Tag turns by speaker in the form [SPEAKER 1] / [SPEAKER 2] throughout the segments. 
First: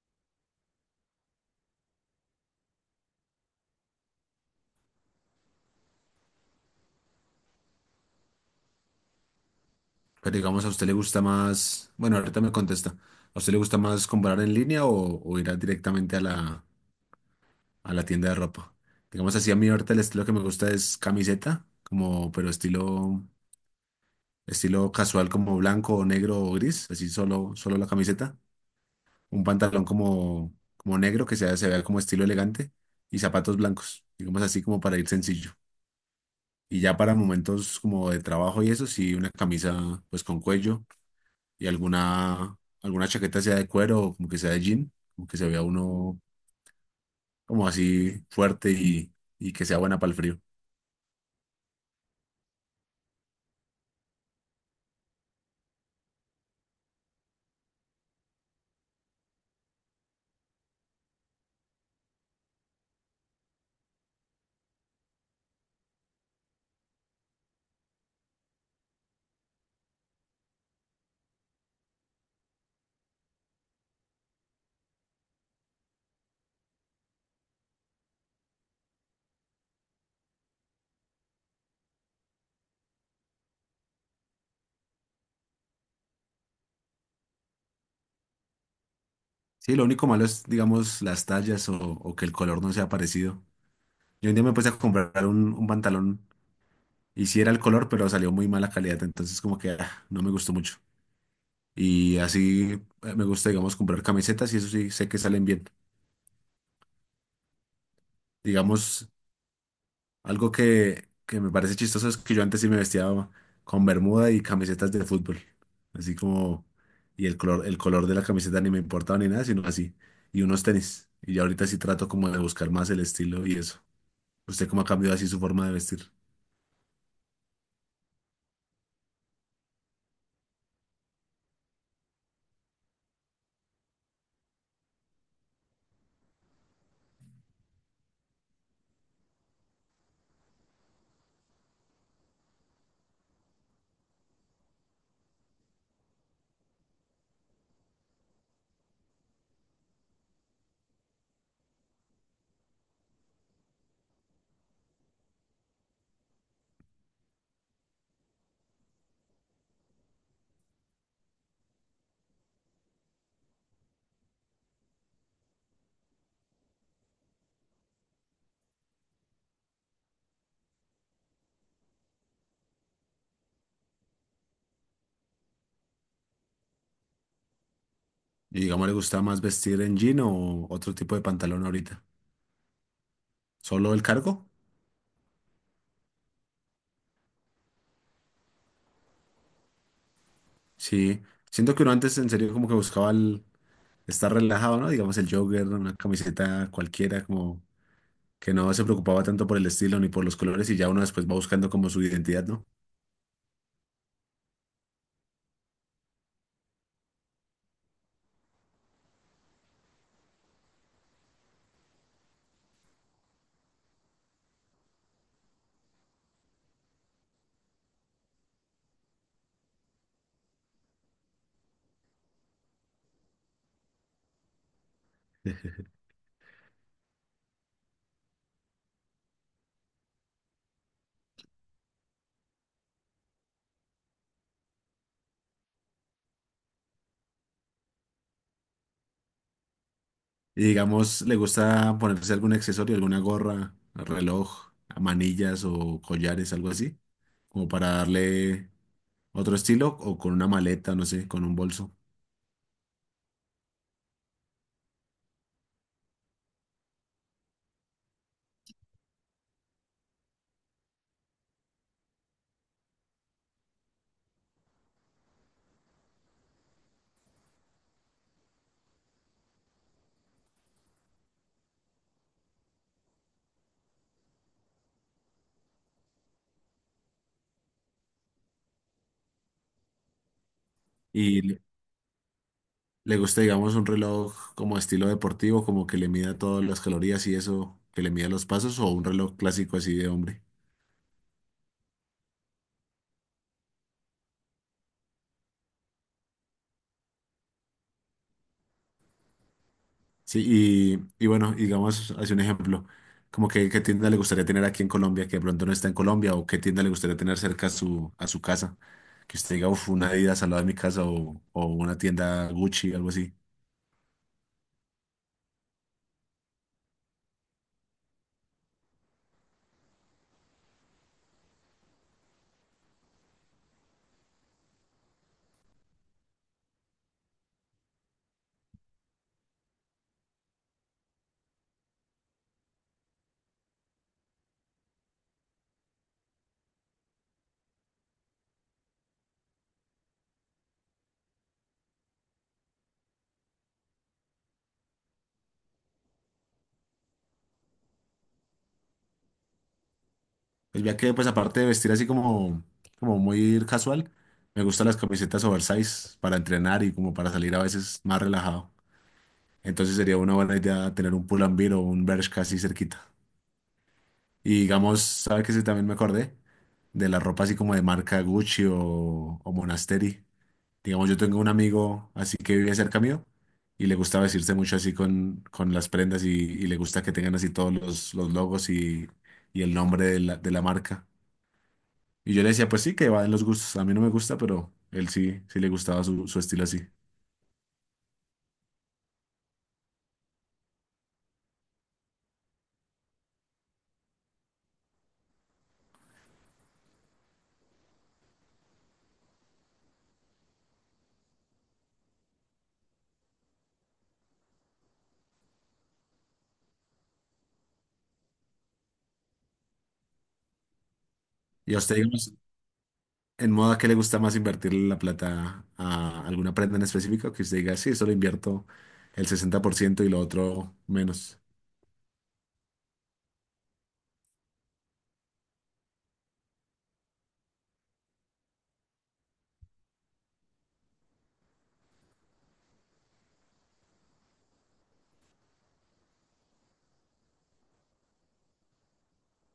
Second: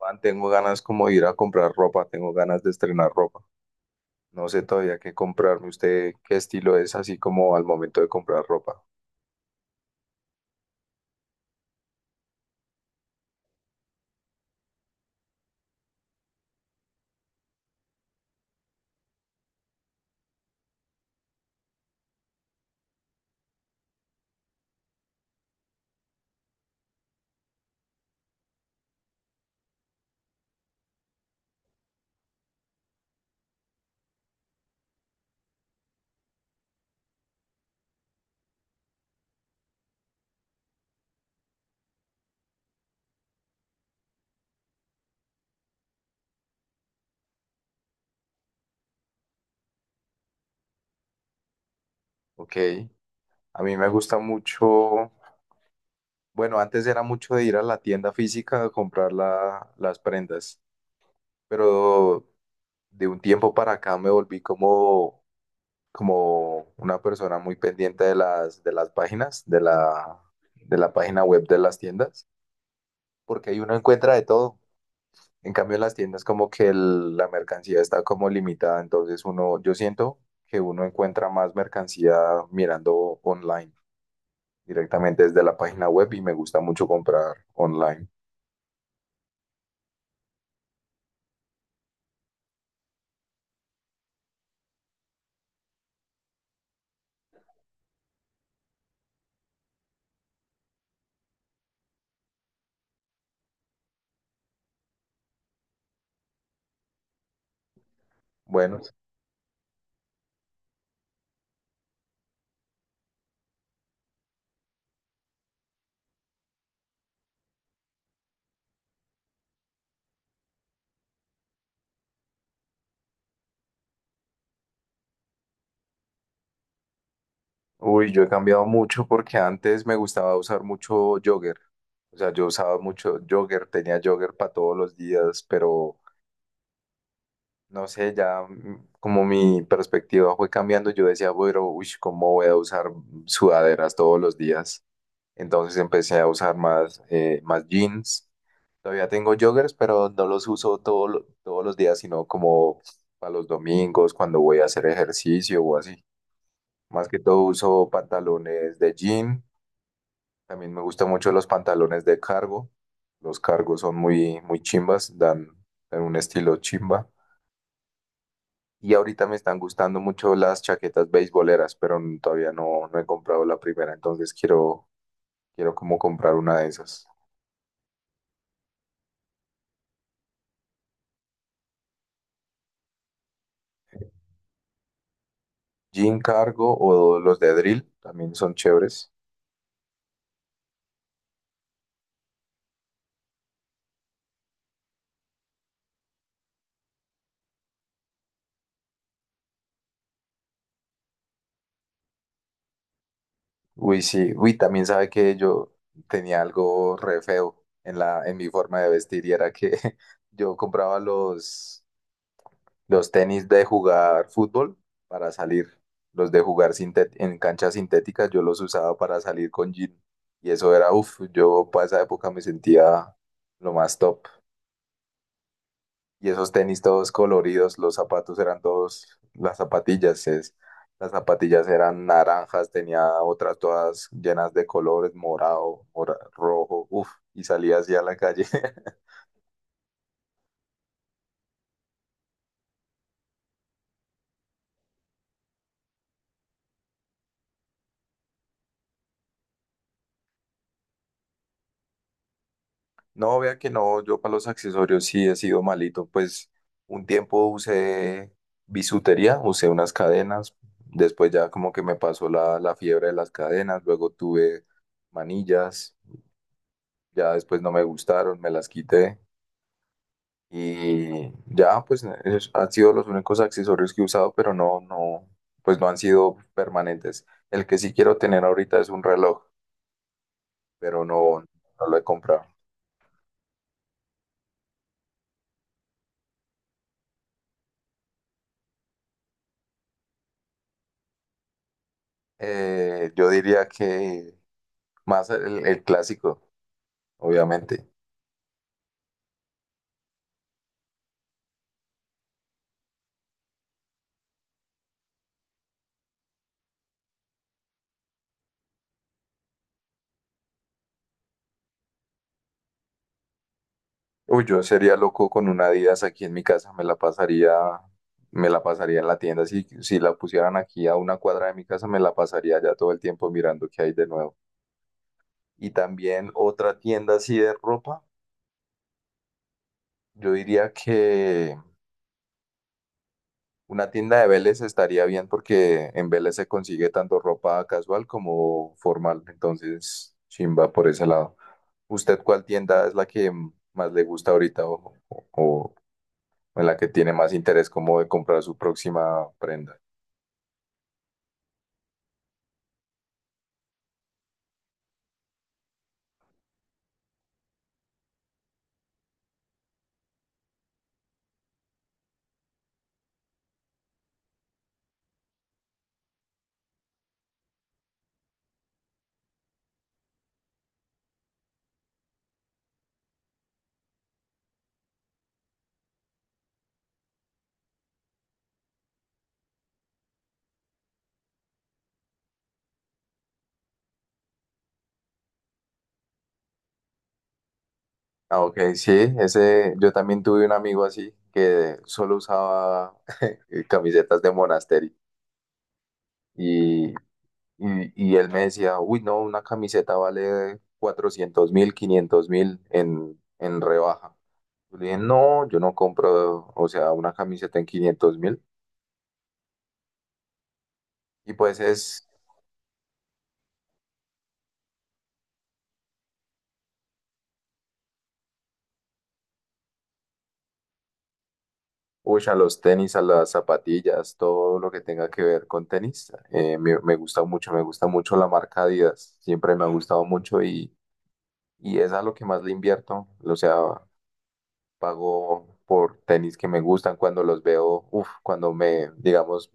[SPEAKER 1] Man, tengo ganas como de ir a comprar ropa, tengo ganas de estrenar ropa. No sé todavía qué comprarme. ¿Usted qué estilo es así como al momento de comprar ropa?
[SPEAKER 2] Pero digamos, ¿a usted le gusta más? Bueno, ahorita me contesta. ¿A usted le gusta más comprar en línea o directamente a la tienda de ropa? Digamos así, a mí ahorita el estilo que me gusta es camiseta, como, pero estilo casual, como blanco o negro o gris, así solo la camiseta. Un pantalón como negro que sea, se vea como estilo elegante y zapatos blancos, digamos así como para ir sencillo. Y ya para momentos como de trabajo y eso, sí, una camisa pues con cuello y alguna chaqueta sea de cuero o como que sea de jean, como que se vea uno como así fuerte y que sea buena para el frío.
[SPEAKER 1] Ok, a mí me gusta mucho, bueno, antes era mucho de ir a la tienda física a comprar las prendas, pero de un tiempo para acá me volví como, como una persona muy pendiente de de las páginas, de la página web de las tiendas, porque ahí uno encuentra de todo. En cambio, en las tiendas como que la mercancía está como limitada, entonces uno, yo siento que uno encuentra más mercancía mirando online, directamente desde la página web y me gusta mucho comprar online.
[SPEAKER 2] Sí, lo único malo es, digamos, las tallas o que el color no sea parecido. Yo un día me puse a comprar un pantalón y sí era el color, pero salió muy mala calidad, entonces como que ah, no me gustó mucho. Y así me gusta, digamos, comprar camisetas y eso sí sé que salen bien.
[SPEAKER 1] Bueno,
[SPEAKER 2] Digamos, algo que me parece chistoso es que yo antes sí me vestía con bermuda y camisetas de fútbol. Así como, y el color de la camiseta ni me importaba ni nada, sino así. Y unos tenis. Y ya ahorita sí trato como de buscar más el estilo y eso. ¿Usted cómo ha cambiado así su forma de vestir?
[SPEAKER 1] uy, yo he cambiado mucho porque antes me gustaba usar mucho jogger, o sea, yo usaba mucho jogger, tenía jogger para todos los días, pero no sé, ya como mi perspectiva fue cambiando, yo decía, bueno, uy, ¿cómo voy a usar sudaderas todos los días? Entonces empecé a usar más, más jeans. Todavía tengo joggers, pero no los uso todos los días, sino como para los domingos, cuando voy a hacer ejercicio o así. Más que todo uso pantalones de jean. También me gustan mucho los pantalones de cargo. Los cargos son muy, muy chimbas, dan, dan un estilo chimba. Y ahorita me están gustando mucho las chaquetas beisboleras, pero todavía no he comprado la primera, entonces quiero, quiero como comprar una de esas.
[SPEAKER 2] Y digamos, ¿le gusta más vestir en jean o otro tipo de pantalón ahorita? ¿Solo el cargo?
[SPEAKER 1] Jim Cargo o los de Drill también son chéveres.
[SPEAKER 2] Sí. Siento que uno antes en serio como que buscaba el estar relajado, ¿no? Digamos el jogger, una camiseta cualquiera, como que no se preocupaba tanto por el estilo ni por los colores y ya uno después va buscando como su identidad, ¿no?
[SPEAKER 1] Uy, sí, uy, también sabe que yo tenía algo re feo en mi forma de vestir y era que yo compraba los tenis de jugar fútbol para salir, los de jugar en canchas sintéticas, yo los usaba para salir con jean y eso era, uff, yo para esa época me sentía lo más top. Y esos tenis todos coloridos, los zapatos eran todos, las zapatillas, las zapatillas eran naranjas, tenía otras todas llenas de colores, morado, rojo, uff, y salía así a la calle.
[SPEAKER 2] Y digamos, le gusta ponerse algún accesorio, alguna gorra, reloj, manillas o collares, algo así, como para darle otro estilo o con una maleta, no sé, con un bolso.
[SPEAKER 1] No, vea que no, yo para los accesorios sí he sido malito, pues un tiempo usé bisutería, usé unas cadenas, después ya como que me pasó la fiebre de las cadenas, luego tuve manillas, ya después no me gustaron, me las quité. Y ya, pues han sido los únicos accesorios que he usado, pero no, no, pues no han sido permanentes. El que sí quiero tener ahorita es un reloj, pero no,
[SPEAKER 2] Y le
[SPEAKER 1] no lo he comprado.
[SPEAKER 2] le gusta, digamos, un reloj como estilo deportivo, como que le mida todas las calorías y eso, que le mida los pasos o un reloj clásico así de hombre.
[SPEAKER 1] Yo diría que más el clásico, obviamente.
[SPEAKER 2] Sí, y bueno, y digamos, hace un ejemplo, como que qué tienda le gustaría tener aquí en Colombia, que de pronto no está en Colombia, o qué tienda le gustaría tener cerca a su casa, que usted diga, uff, una Adidas al lado de mi casa, o una tienda Gucci, algo así.
[SPEAKER 1] Uy, yo sería loco con una Adidas aquí en mi casa, me la pasaría en la tienda. Si, si la pusieran aquí a una cuadra de mi casa, me la pasaría ya todo el tiempo mirando qué hay de nuevo. Y también otra tienda así de ropa. Yo diría que una tienda de Vélez estaría bien porque en Vélez se consigue tanto ropa casual como formal. Entonces, chimba por ese lado. ¿Usted cuál tienda es la que más le gusta ahorita o en la que tiene más interés como de comprar su próxima prenda?
[SPEAKER 2] Pues ya que, pues aparte de vestir así como, como muy casual, me gustan las camisetas oversize para entrenar y como para salir a veces más relajado. Entonces sería una buena idea tener un Pull&Bear o un Bershka así cerquita. Y digamos, ¿sabes qué? Sí, también me acordé de la ropa así como de marca Gucci o Monasteri. Digamos, yo tengo un amigo así que vive cerca mío y le gusta vestirse mucho así con las prendas y le gusta que tengan así todos los logos y el nombre de la marca. Y yo le decía, pues sí, que va en los gustos. A mí no me gusta, pero él sí, sí le gustaba su, su estilo así.
[SPEAKER 1] Ah, ok, sí, ese, yo también tuve un amigo así que solo usaba camisetas de monasterio. Y él me decía, uy, no, una camiseta vale 400.000, 500.000 en rebaja. Yo le dije, no, yo no compro, o sea, una camiseta en 500.000. Y pues
[SPEAKER 2] Y a usted,
[SPEAKER 1] es,
[SPEAKER 2] digamos, en modo, ¿a qué le gusta más invertirle la plata a alguna prenda en específico? Que usted diga, sí, solo invierto el 60% y lo otro menos.
[SPEAKER 1] uy, a los tenis, a las zapatillas, todo lo que tenga que ver con tenis. Me, me gusta mucho la marca Adidas. Siempre me ha gustado mucho y es a lo que más le invierto. O sea, pago por tenis que me gustan cuando los veo, uff, cuando me, digamos,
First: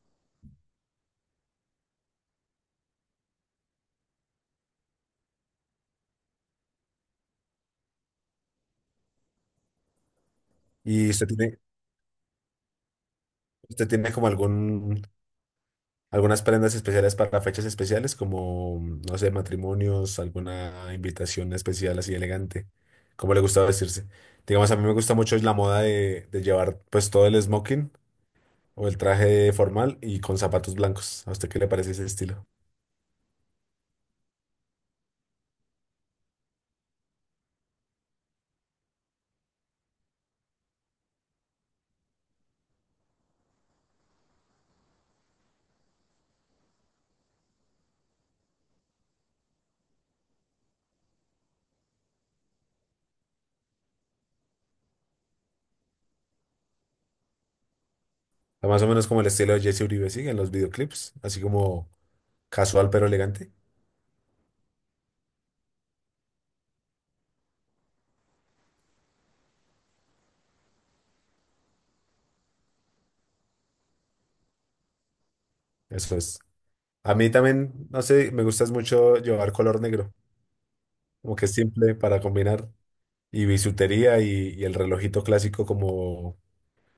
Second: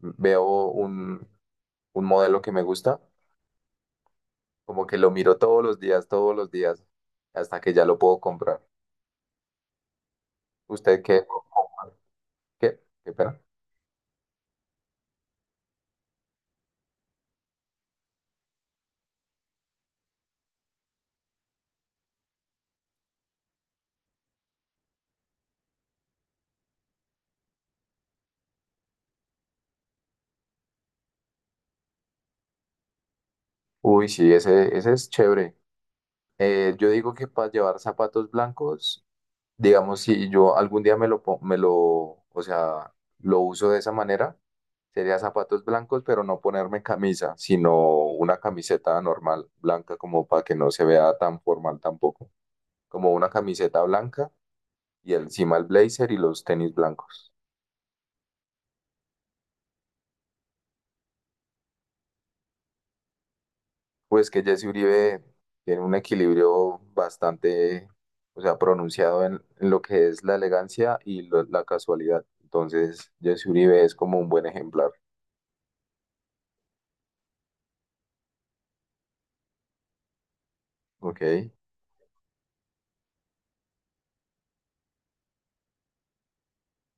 [SPEAKER 1] veo un modelo que me gusta, como que lo miro todos los días, hasta que ya lo puedo comprar. ¿Usted
[SPEAKER 2] ¿Y
[SPEAKER 1] qué?
[SPEAKER 2] usted tiene,
[SPEAKER 1] ¿Qué? ¿Qué pena?
[SPEAKER 2] usted tiene como algún, algunas prendas especiales para fechas especiales, como, no sé, matrimonios, alguna invitación especial así elegante? ¿Cómo le gusta vestirse? Digamos, a mí me gusta mucho la moda de llevar pues todo el smoking o el traje formal y con zapatos blancos. ¿A usted qué le parece ese estilo?
[SPEAKER 1] Uy, sí, ese es chévere. Yo digo que para llevar zapatos blancos, digamos, si yo algún día me me lo, o sea, lo uso de esa manera, sería zapatos blancos, pero no ponerme camisa, sino una camiseta normal, blanca, como para que no se vea tan formal tampoco. Como una camiseta blanca y encima el blazer y los tenis blancos.
[SPEAKER 2] Sea, más o menos como el estilo de Jesse Uribe, ¿sí? En los videoclips, así como casual pero elegante.
[SPEAKER 1] Pues que Jesse Uribe tiene un equilibrio bastante, o sea, pronunciado en lo que es la elegancia y la casualidad. Entonces, Jesse Uribe es como un buen ejemplar,
[SPEAKER 2] Eso es. A mí también, no sé, me gusta mucho llevar color negro,
[SPEAKER 1] ¿ok?
[SPEAKER 2] como que es simple para combinar y bisutería y el relojito clásico como,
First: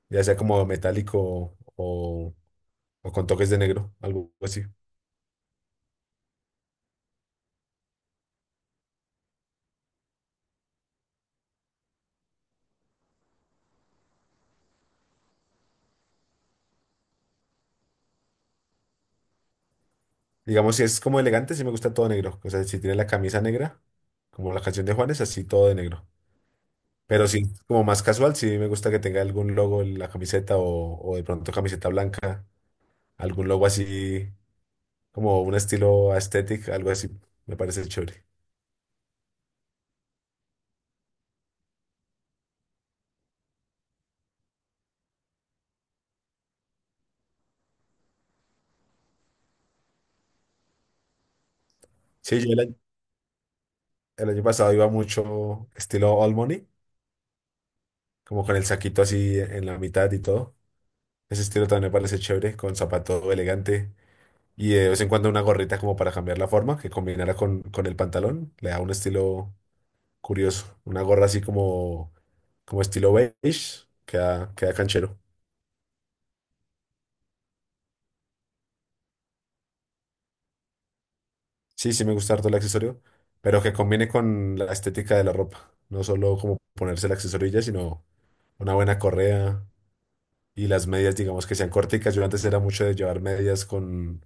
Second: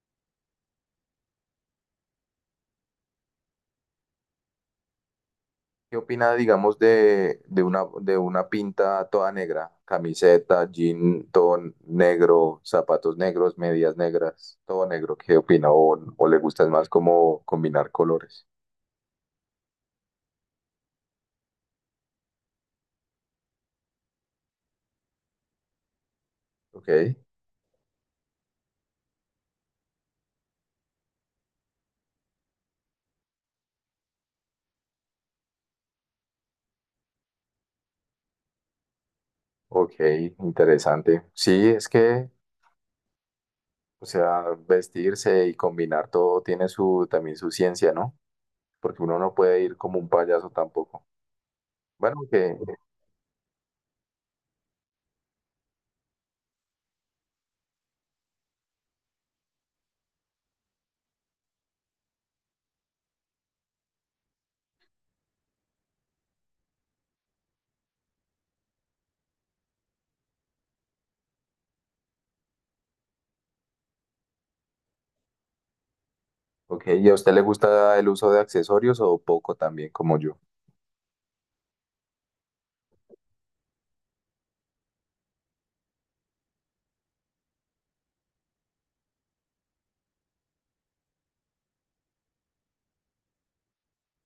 [SPEAKER 2] ya sea como metálico o con toques de negro, algo así.
[SPEAKER 1] ¿Qué opina, digamos, de una pinta toda negra? Camiseta, jean, todo negro, zapatos negros, medias negras, todo negro. ¿Qué opina? O le gusta más como combinar colores?
[SPEAKER 2] Digamos, si es como elegante, sí me gusta todo negro. O sea, si tiene la camisa negra, como la canción de Juanes, así todo de negro.
[SPEAKER 1] ¿Ok?
[SPEAKER 2] Pero sí, como más casual, sí me gusta que tenga algún logo en la camiseta o de pronto camiseta blanca. Algún logo así, como un estilo aesthetic, algo así, me parece chévere.
[SPEAKER 1] Ok, interesante. Sí, es que, o sea, vestirse y combinar todo tiene su también su ciencia, ¿no? Porque uno no puede ir como un payaso tampoco. Bueno,
[SPEAKER 2] Sí, yo
[SPEAKER 1] que,
[SPEAKER 2] el año pasado iba mucho estilo All Money, como con el saquito así en la mitad y todo. Ese estilo también me parece chévere, con zapato elegante y de vez en cuando una gorrita como para cambiar la forma, que combinara con el pantalón. Le da un estilo curioso. Una gorra así como, como estilo beige, queda, queda canchero.
[SPEAKER 1] ok, ¿y a usted le gusta el uso de accesorios o poco también como yo?
[SPEAKER 2] Sí, sí me gusta harto el accesorio, pero que combine con la estética de la ropa. No solo como ponerse el accesorio y ya, sino una buena correa y las medias, digamos, que sean corticas. Yo antes era mucho de llevar medias con,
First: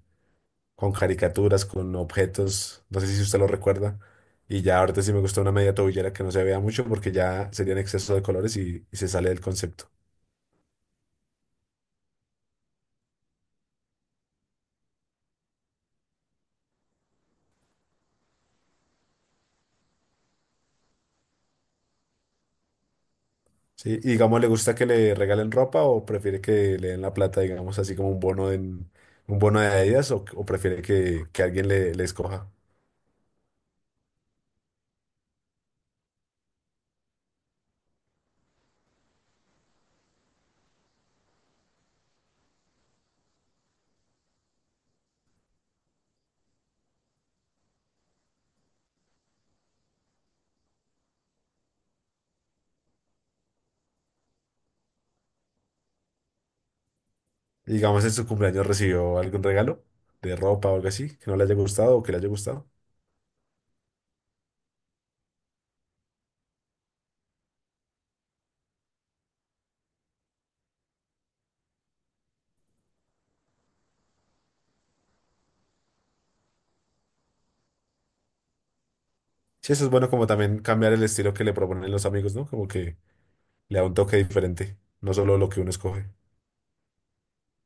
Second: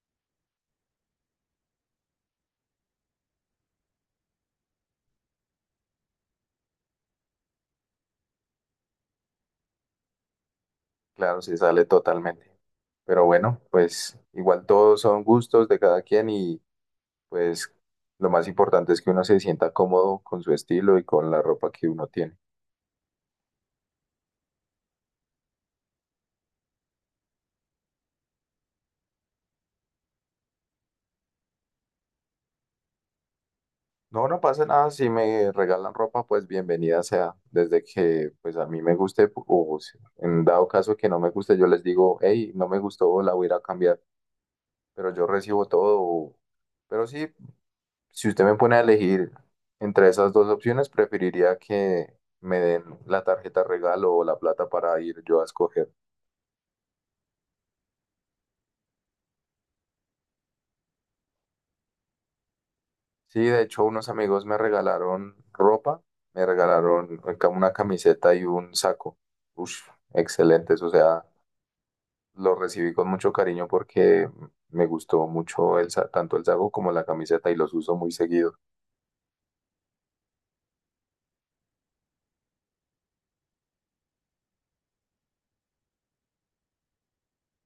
[SPEAKER 2] con caricaturas, con objetos. No sé si usted lo recuerda. Y ya ahorita sí me gusta una media tobillera que no se vea mucho porque ya sería en exceso de colores y se sale del concepto.
[SPEAKER 1] Claro, se sale totalmente. Pero bueno, pues igual todos son gustos de cada quien y pues lo más importante es que uno se sienta cómodo con su estilo y con la ropa que uno tiene.
[SPEAKER 2] Sí, y digamos, ¿le gusta que le regalen ropa o prefiere que le den la plata, digamos, así como un bono en un bono de Adidas o prefiere que alguien le escoja?
[SPEAKER 1] No, no pasa nada. Si me regalan ropa, pues bienvenida sea. Desde que pues a mí me guste, o en dado caso que no me guste, yo les digo, hey, no me gustó, la voy a ir a cambiar. Pero yo recibo todo. O- Pero sí, si usted me pone a elegir entre esas dos opciones, preferiría que me den la tarjeta regalo o la plata para ir yo a escoger.
[SPEAKER 2] Y digamos, en su cumpleaños recibió algún regalo de ropa o algo así, que no le haya gustado o que le haya gustado.
[SPEAKER 1] Sí, de hecho, unos amigos me regalaron ropa, me regalaron una camiseta y un saco. Ush, excelentes, o sea. Lo recibí con mucho cariño porque me gustó mucho tanto el saco como la camiseta y los uso muy seguido.
[SPEAKER 2] Sí, eso es bueno como también cambiar el estilo que le proponen los amigos, ¿no? Como que le da un toque diferente, no solo lo que uno escoge.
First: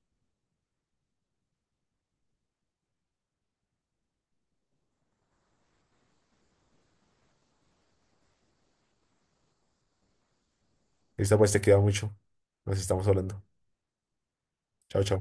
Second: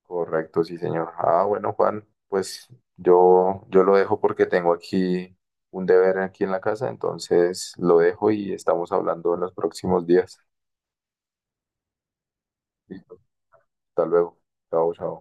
[SPEAKER 1] Correcto, sí, señor. Ah, bueno, Juan, pues yo lo dejo porque tengo aquí un deber aquí en la casa, entonces lo dejo y estamos hablando en los próximos días.
[SPEAKER 2] Esta pues te queda mucho. Nos estamos
[SPEAKER 1] Listo,
[SPEAKER 2] hablando.
[SPEAKER 1] hasta luego. Chao,
[SPEAKER 2] Chao,
[SPEAKER 1] chao.
[SPEAKER 2] chao.